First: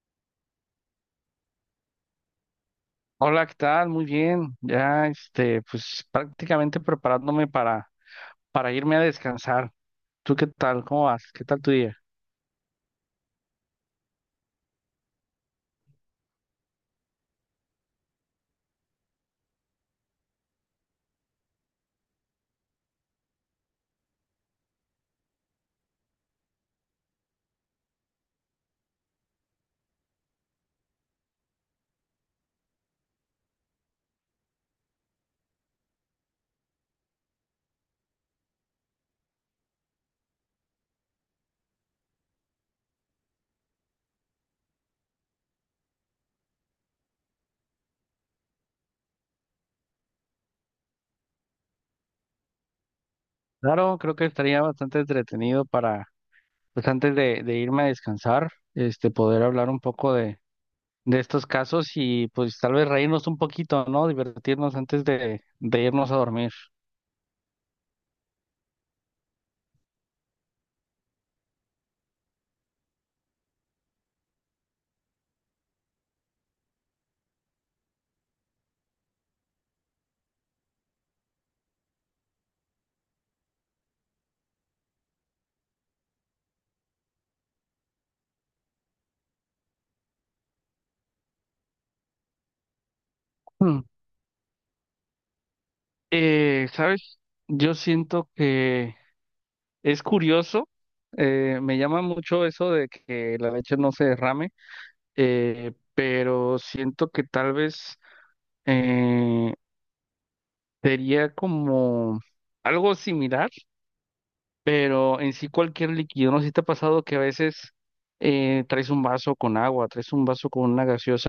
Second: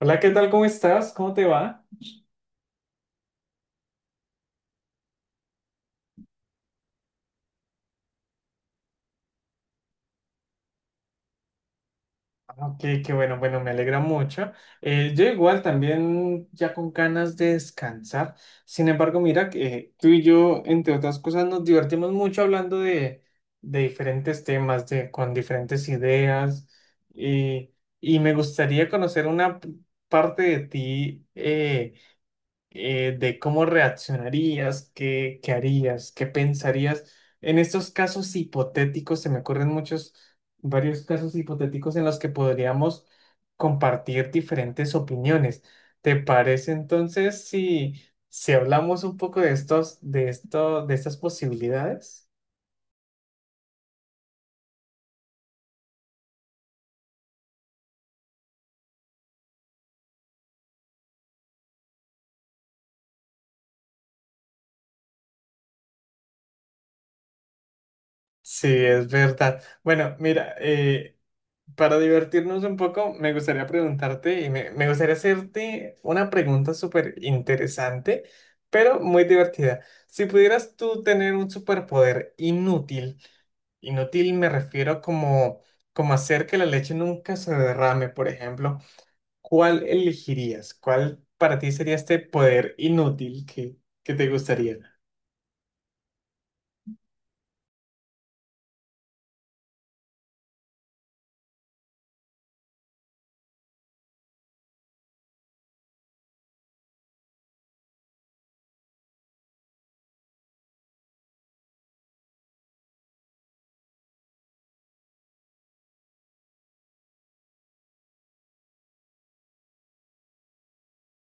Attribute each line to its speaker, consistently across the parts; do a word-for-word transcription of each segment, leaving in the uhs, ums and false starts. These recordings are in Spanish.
Speaker 1: Hola, ¿qué tal? ¿Cómo estás? ¿Cómo te va?
Speaker 2: Hola, ¿qué tal? Muy bien. Ya, este, pues prácticamente preparándome para, para irme a descansar. ¿Tú qué tal? ¿Cómo vas? ¿Qué tal tu día?
Speaker 1: Ah, Ok, qué bueno, bueno, me alegra mucho. Eh, yo igual también ya con ganas de descansar. Sin embargo, mira que eh, tú y yo, entre otras cosas, nos divertimos mucho hablando de, de diferentes temas, de, con diferentes ideas. y y me gustaría conocer una p- parte de ti. Eh, eh, de cómo reaccionarías, qué, qué harías, qué pensarías. En estos casos hipotéticos, se me ocurren muchos, varios casos hipotéticos en los que podríamos compartir diferentes opiniones. ¿Te parece entonces si, si hablamos un poco de estos, de esto, de estas posibilidades?
Speaker 2: Claro, creo que estaría bastante entretenido para, pues antes de, de irme a descansar, este, poder hablar un poco de, de estos casos y pues tal vez reírnos un poquito, ¿no? Divertirnos antes de, de irnos a dormir.
Speaker 1: Sí, es verdad. Bueno, mira, eh, para divertirnos un poco, me gustaría preguntarte y me, me gustaría hacerte una pregunta súper interesante, pero muy divertida. Si pudieras tú tener un superpoder inútil, inútil me refiero como, como hacer que la leche nunca se derrame, por ejemplo, ¿cuál elegirías? ¿Cuál para ti sería este poder inútil que,
Speaker 2: Hmm.
Speaker 1: que te gustaría?
Speaker 2: Eh, ¿sabes? Yo siento que es curioso, eh, me llama mucho eso de que la leche no se derrame, eh, pero siento que tal vez eh, sería como algo similar, pero en sí cualquier líquido, ¿no? Sé si te ha pasado que a veces eh, traes un vaso con agua, traes un vaso con una gaseosa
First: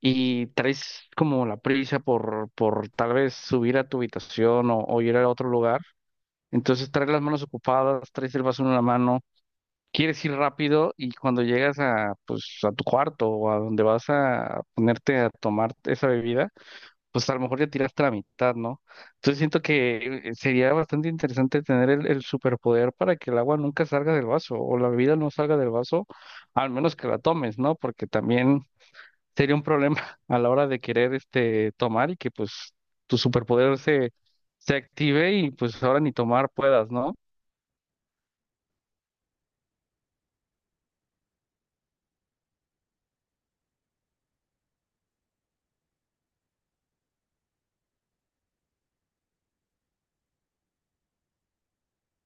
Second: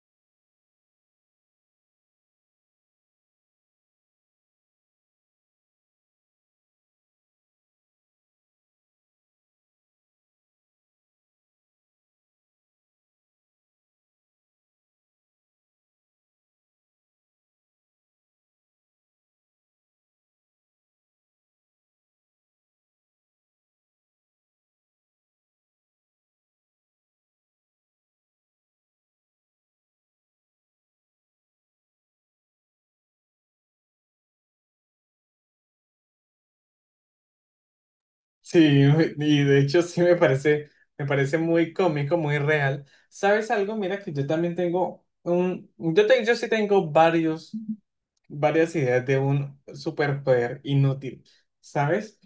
Speaker 2: y traes como la prisa por, por tal vez subir a tu habitación o, o ir a otro lugar. Entonces traes las manos ocupadas, traes el vaso en una mano, quieres ir rápido y cuando llegas a, pues, a tu cuarto o a donde vas a ponerte a tomar esa bebida, pues a lo mejor ya tiraste la mitad, ¿no? Entonces siento que, eh, sería bastante interesante tener el, el superpoder para que el agua nunca salga del vaso o la bebida no salga del vaso, al menos que la tomes, ¿no? Porque también sería un problema a la hora de querer este, tomar y que pues tu superpoder se, se active y pues ahora ni tomar puedas, ¿no?
Speaker 1: Sí, y de hecho sí me parece, me parece muy cómico, muy real. ¿Sabes algo? Mira que yo también tengo un, yo, te- yo sí tengo varios, varias ideas de un superpoder inútil, ¿sabes?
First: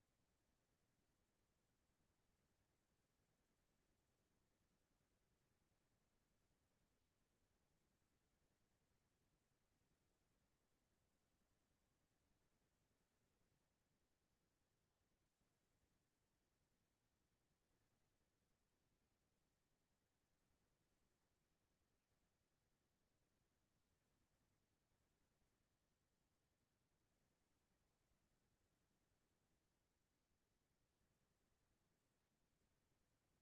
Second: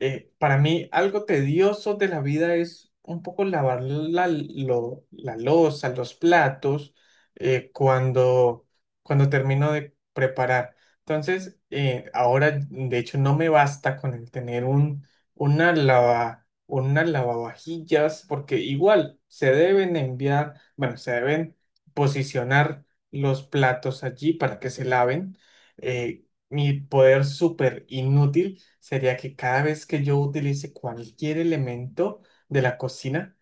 Speaker 1: Eh, para mí, algo tedioso de la vida es un poco lavar la, lo- la loza, los platos, eh, cuando, cuando termino de preparar. Entonces, eh, ahora, de hecho, no me basta con el tener un, una lava, una lavavajillas, porque igual se deben enviar, bueno, se deben posicionar los platos allí para que se laven. Eh, mi poder súper inútil sería que cada vez que yo utilice cualquier elemento de la cocina,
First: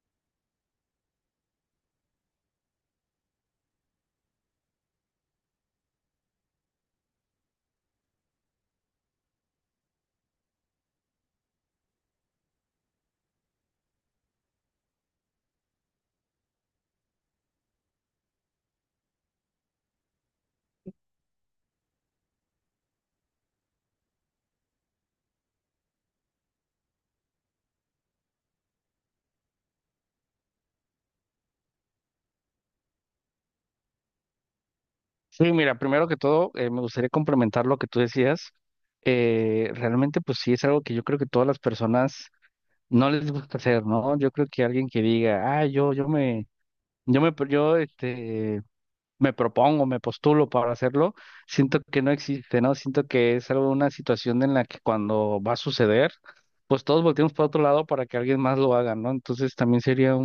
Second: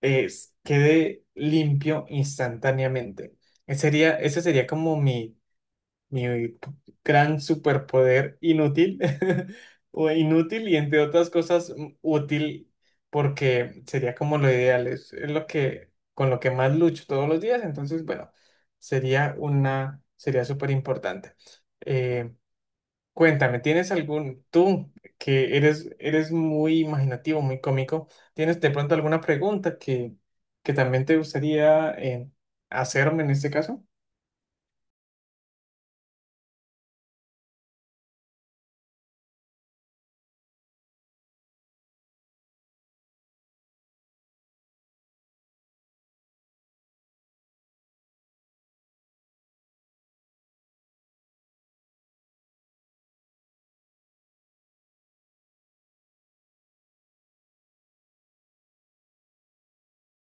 Speaker 1: es, quede limpio instantáneamente. Ese sería, ese sería como mi, mi gran superpoder inútil, o inútil y entre otras cosas mm, útil, porque sería como lo ideal, es, es lo que, con lo que más lucho todos los días, entonces, bueno, sería una, sería súper importante. Cuéntame, ¿tienes algún, tú que eres, eres muy imaginativo, muy cómico, ¿tienes de pronto alguna pregunta que, que también te gustaría eh, hacerme en este caso?
Speaker 2: Sí, mira, primero que todo, eh, me gustaría complementar lo que tú decías. Eh, realmente, pues sí, es algo que yo creo que todas las personas no les gusta hacer, ¿no? Yo creo que alguien que diga, ah, yo, yo me, yo me, pro- yo, este, me propongo, me postulo para hacerlo, siento que no existe, ¿no? Siento que es algo, una situación en la que cuando va a suceder, pues todos volteamos para otro lado para que alguien más lo haga, ¿no? Entonces también sería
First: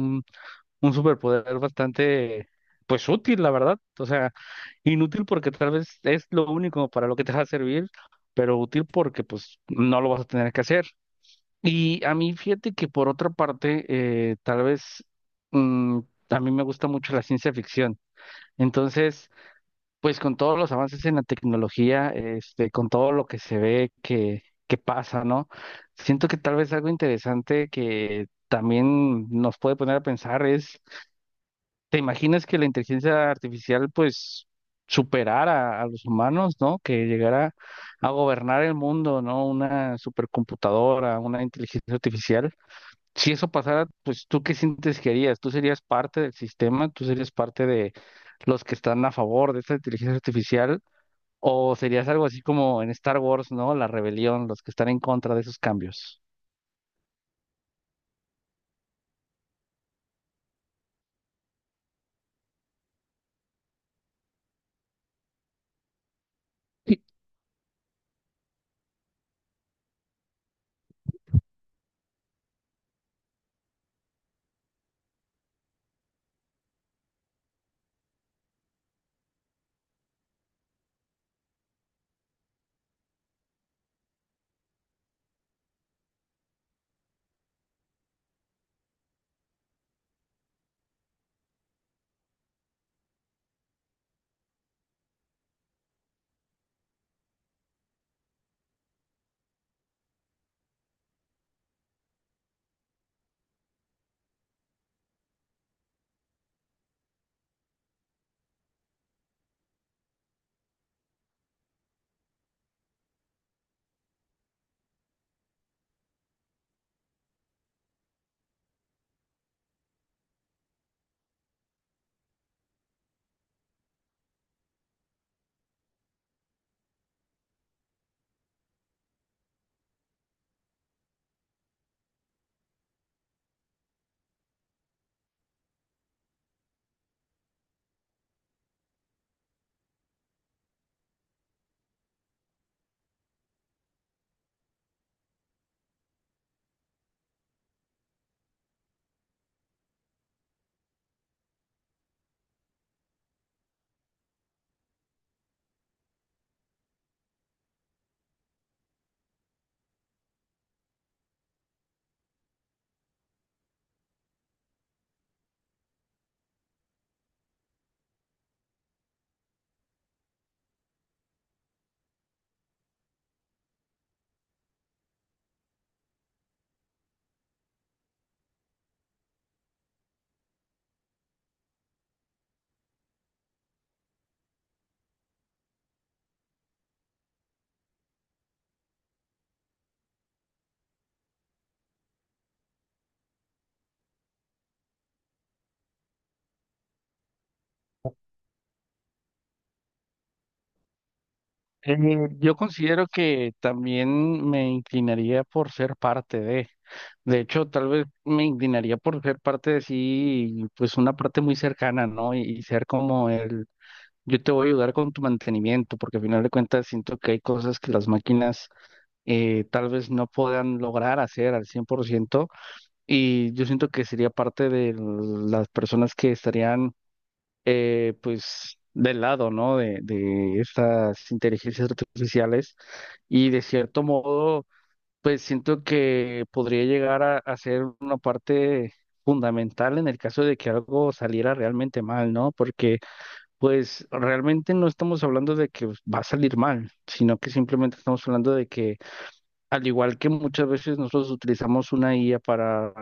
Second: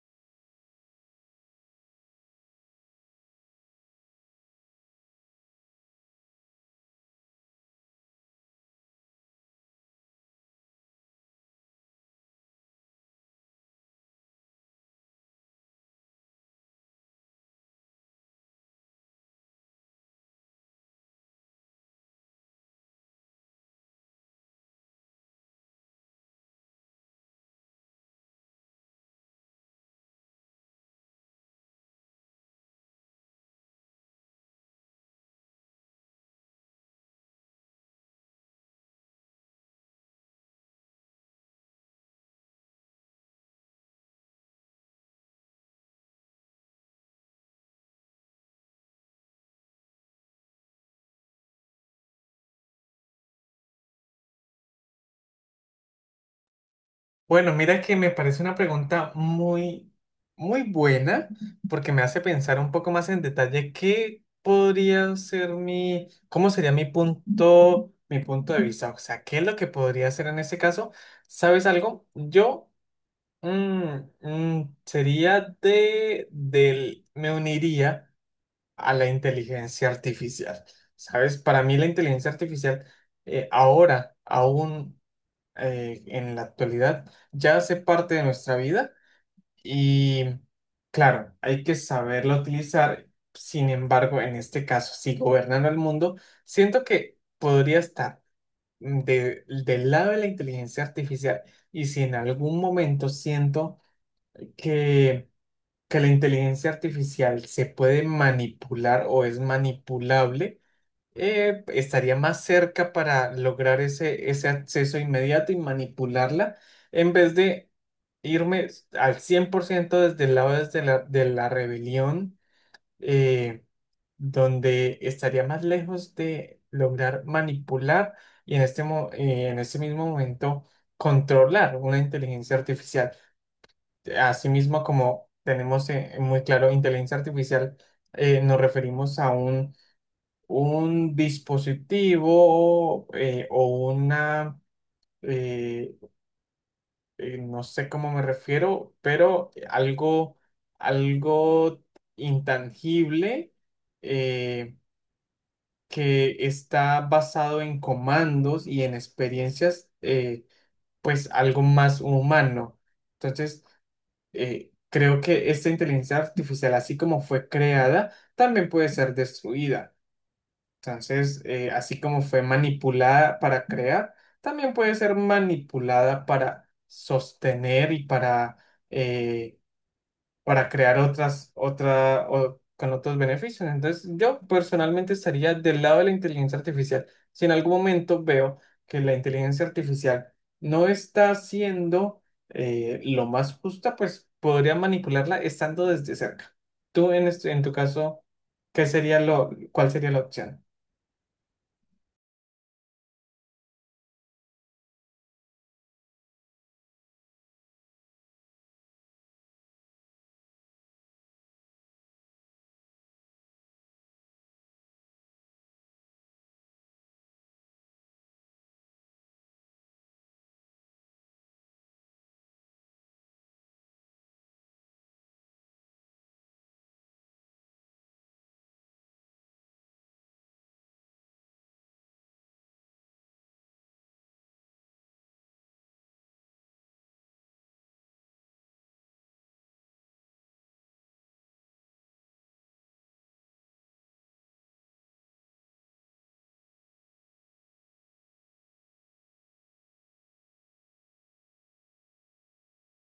Speaker 2: un superpoder bastante, pues útil, la verdad. O sea, inútil porque tal vez es lo único para lo que te va a servir, pero útil porque pues no lo vas a tener que hacer. Y a mí, fíjate que por otra parte, eh, tal vez mm, a mí me gusta mucho la ciencia ficción. Entonces, pues con todos los avances en la tecnología, este, con todo lo que se ve que, que pasa, ¿no? Siento que tal vez algo interesante que también nos puede poner a pensar es, ¿te imaginas que la inteligencia artificial pues superara a los humanos, ¿no? Que llegara a gobernar el mundo, ¿no? Una supercomputadora, una inteligencia artificial. Si eso pasara, pues ¿tú qué sientes que harías? ¿Tú serías parte del sistema? ¿Tú serías parte de los que están a favor de esta inteligencia artificial? ¿O serías algo así como en Star Wars, ¿no? La rebelión, los que están en contra de esos cambios.
Speaker 1: Bueno, mira que me parece una pregunta muy, muy buena porque me hace pensar un poco más en detalle qué podría ser mi, cómo sería mi punto, mi punto de vista, o sea, qué es lo que podría hacer en este caso. ¿Sabes algo? Yo... Mm, mm, sería de, del, me uniría a la inteligencia artificial. ¿Sabes? Para mí la inteligencia artificial eh, ahora, aún, eh, en la actualidad, ya hace parte de nuestra vida y claro, hay que saberlo utilizar. Sin embargo, en este caso, si gobernando el mundo, siento que podría estar de- del lado de la inteligencia artificial. Y si en algún momento siento que que la inteligencia artificial se puede manipular o es manipulable, eh, estaría más cerca para lograr ese, ese acceso inmediato y manipularla en vez de irme al cien por ciento desde el lado desde la, de la rebelión, eh, donde estaría más lejos de lograr manipular y en este, mo- eh, en este mismo momento controlar una inteligencia artificial. Asimismo, como tenemos eh, muy claro, inteligencia artificial, eh, nos referimos a un, un dispositivo eh, o una, eh, eh, no sé cómo me refiero, pero algo, algo intangible, eh, que está basado en comandos y en experiencias, eh, pues algo más humano. Entonces, eh, creo que esta inteligencia artificial, así como fue creada, también puede ser destruida. Entonces, eh, así como fue manipulada para crear, también puede ser manipulada para sostener y para eh, para crear otras, otra, o- con otros beneficios. Entonces, yo personalmente estaría del lado de la inteligencia artificial. Si en algún momento veo que la inteligencia artificial no está siendo eh, lo más justa, pues podría manipularla estando desde cerca. Tú, en, este- en tu caso, ¿qué sería lo, cuál sería la opción?
Speaker 2: Eh, yo considero que también me inclinaría por ser parte de, de hecho, tal vez me inclinaría por ser parte de sí, pues una parte muy cercana, ¿no? Y, y ser como el, yo te voy a ayudar con tu mantenimiento, porque al final de cuentas siento que hay cosas que las máquinas, eh, tal vez no puedan lograr hacer al cien por ciento, y yo siento que sería parte de las personas que estarían, eh, pues del lado, ¿no? De, de estas inteligencias artificiales y de cierto modo, pues siento que podría llegar a, a ser una parte fundamental en el caso de que algo saliera realmente mal, ¿no? Porque pues realmente no estamos hablando de que pues, va a salir mal, sino que simplemente estamos hablando de que al igual que muchas veces nosotros utilizamos una I A para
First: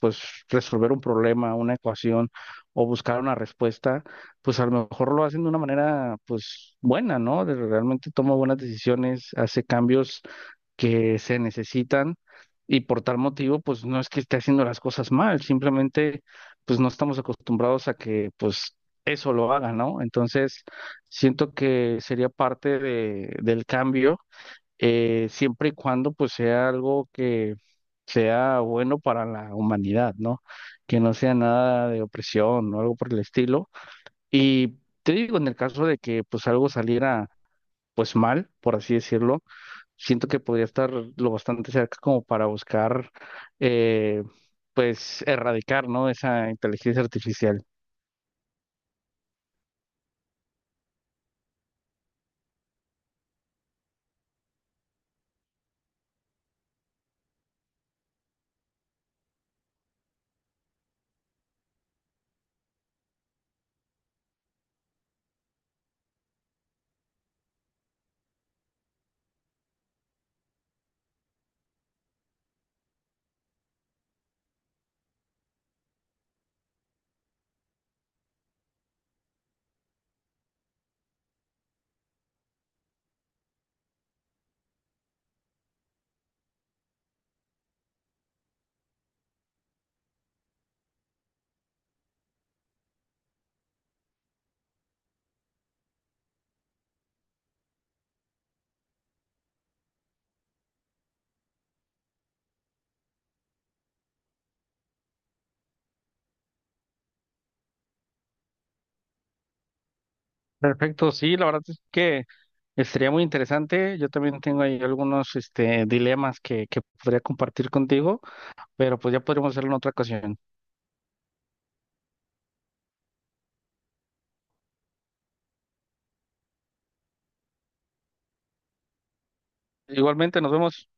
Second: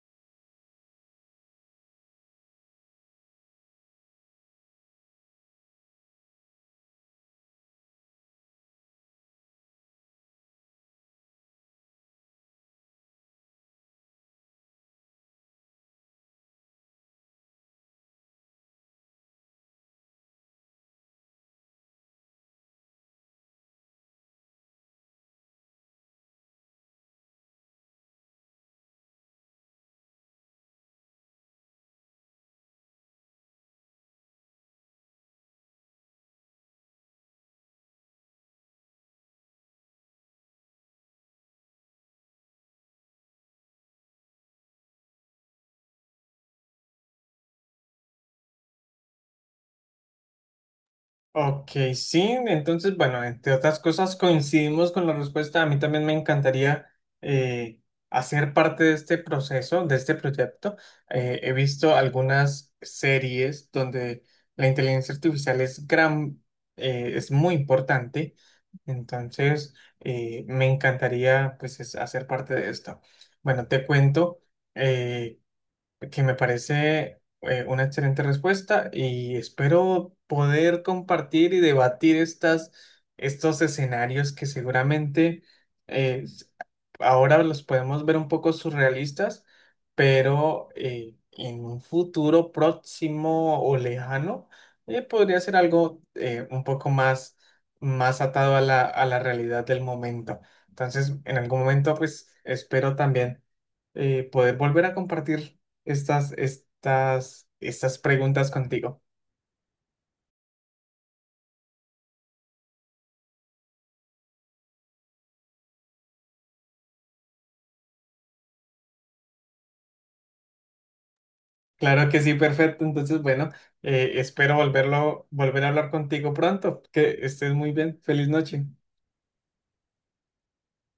Speaker 2: pues resolver un problema, una ecuación o buscar una respuesta, pues a lo mejor lo hacen de una manera pues buena, ¿no? De- realmente toma buenas decisiones, hace cambios que se necesitan y por tal motivo pues no es que esté haciendo las cosas mal, simplemente pues no estamos acostumbrados a que pues eso lo haga, ¿no? Entonces siento que sería parte de, del cambio, eh, siempre y cuando pues sea algo que sea bueno para la humanidad, ¿no? Que no sea nada de opresión o algo por el estilo. Y te digo, en el caso de que pues algo saliera pues mal, por así decirlo, siento que podría estar lo bastante cerca como para buscar, eh, pues erradicar, ¿no? Esa inteligencia artificial.
Speaker 1: Ok, sí, entonces, bueno, entre otras cosas coincidimos con la respuesta. A mí también me encantaría eh, hacer parte de este proceso, de este proyecto. Eh, he visto algunas series donde la inteligencia artificial es gran, eh, es muy importante. Entonces, eh, me encantaría pues es- hacer parte de esto. Bueno, te cuento, eh, que me parece eh, una excelente respuesta y espero poder compartir y debatir estas, estos escenarios que seguramente eh, ahora los podemos ver un poco surrealistas, pero eh, en un futuro próximo o lejano, eh, podría ser algo eh, un poco más, más atado a la, a la realidad del momento. Entonces, en algún momento, pues espero también eh, poder volver a compartir estas, estas, estas preguntas contigo.
Speaker 2: Perfecto, sí, la verdad es que estaría muy interesante. Yo también tengo ahí algunos este, dilemas que, que podría compartir contigo, pero pues ya podríamos hacerlo en otra ocasión.
Speaker 1: Claro que sí, perfecto. Entonces, bueno, eh, espero volverlo, volver a hablar contigo pronto. Que estés muy bien. Feliz noche.
Speaker 2: Igualmente, nos vemos.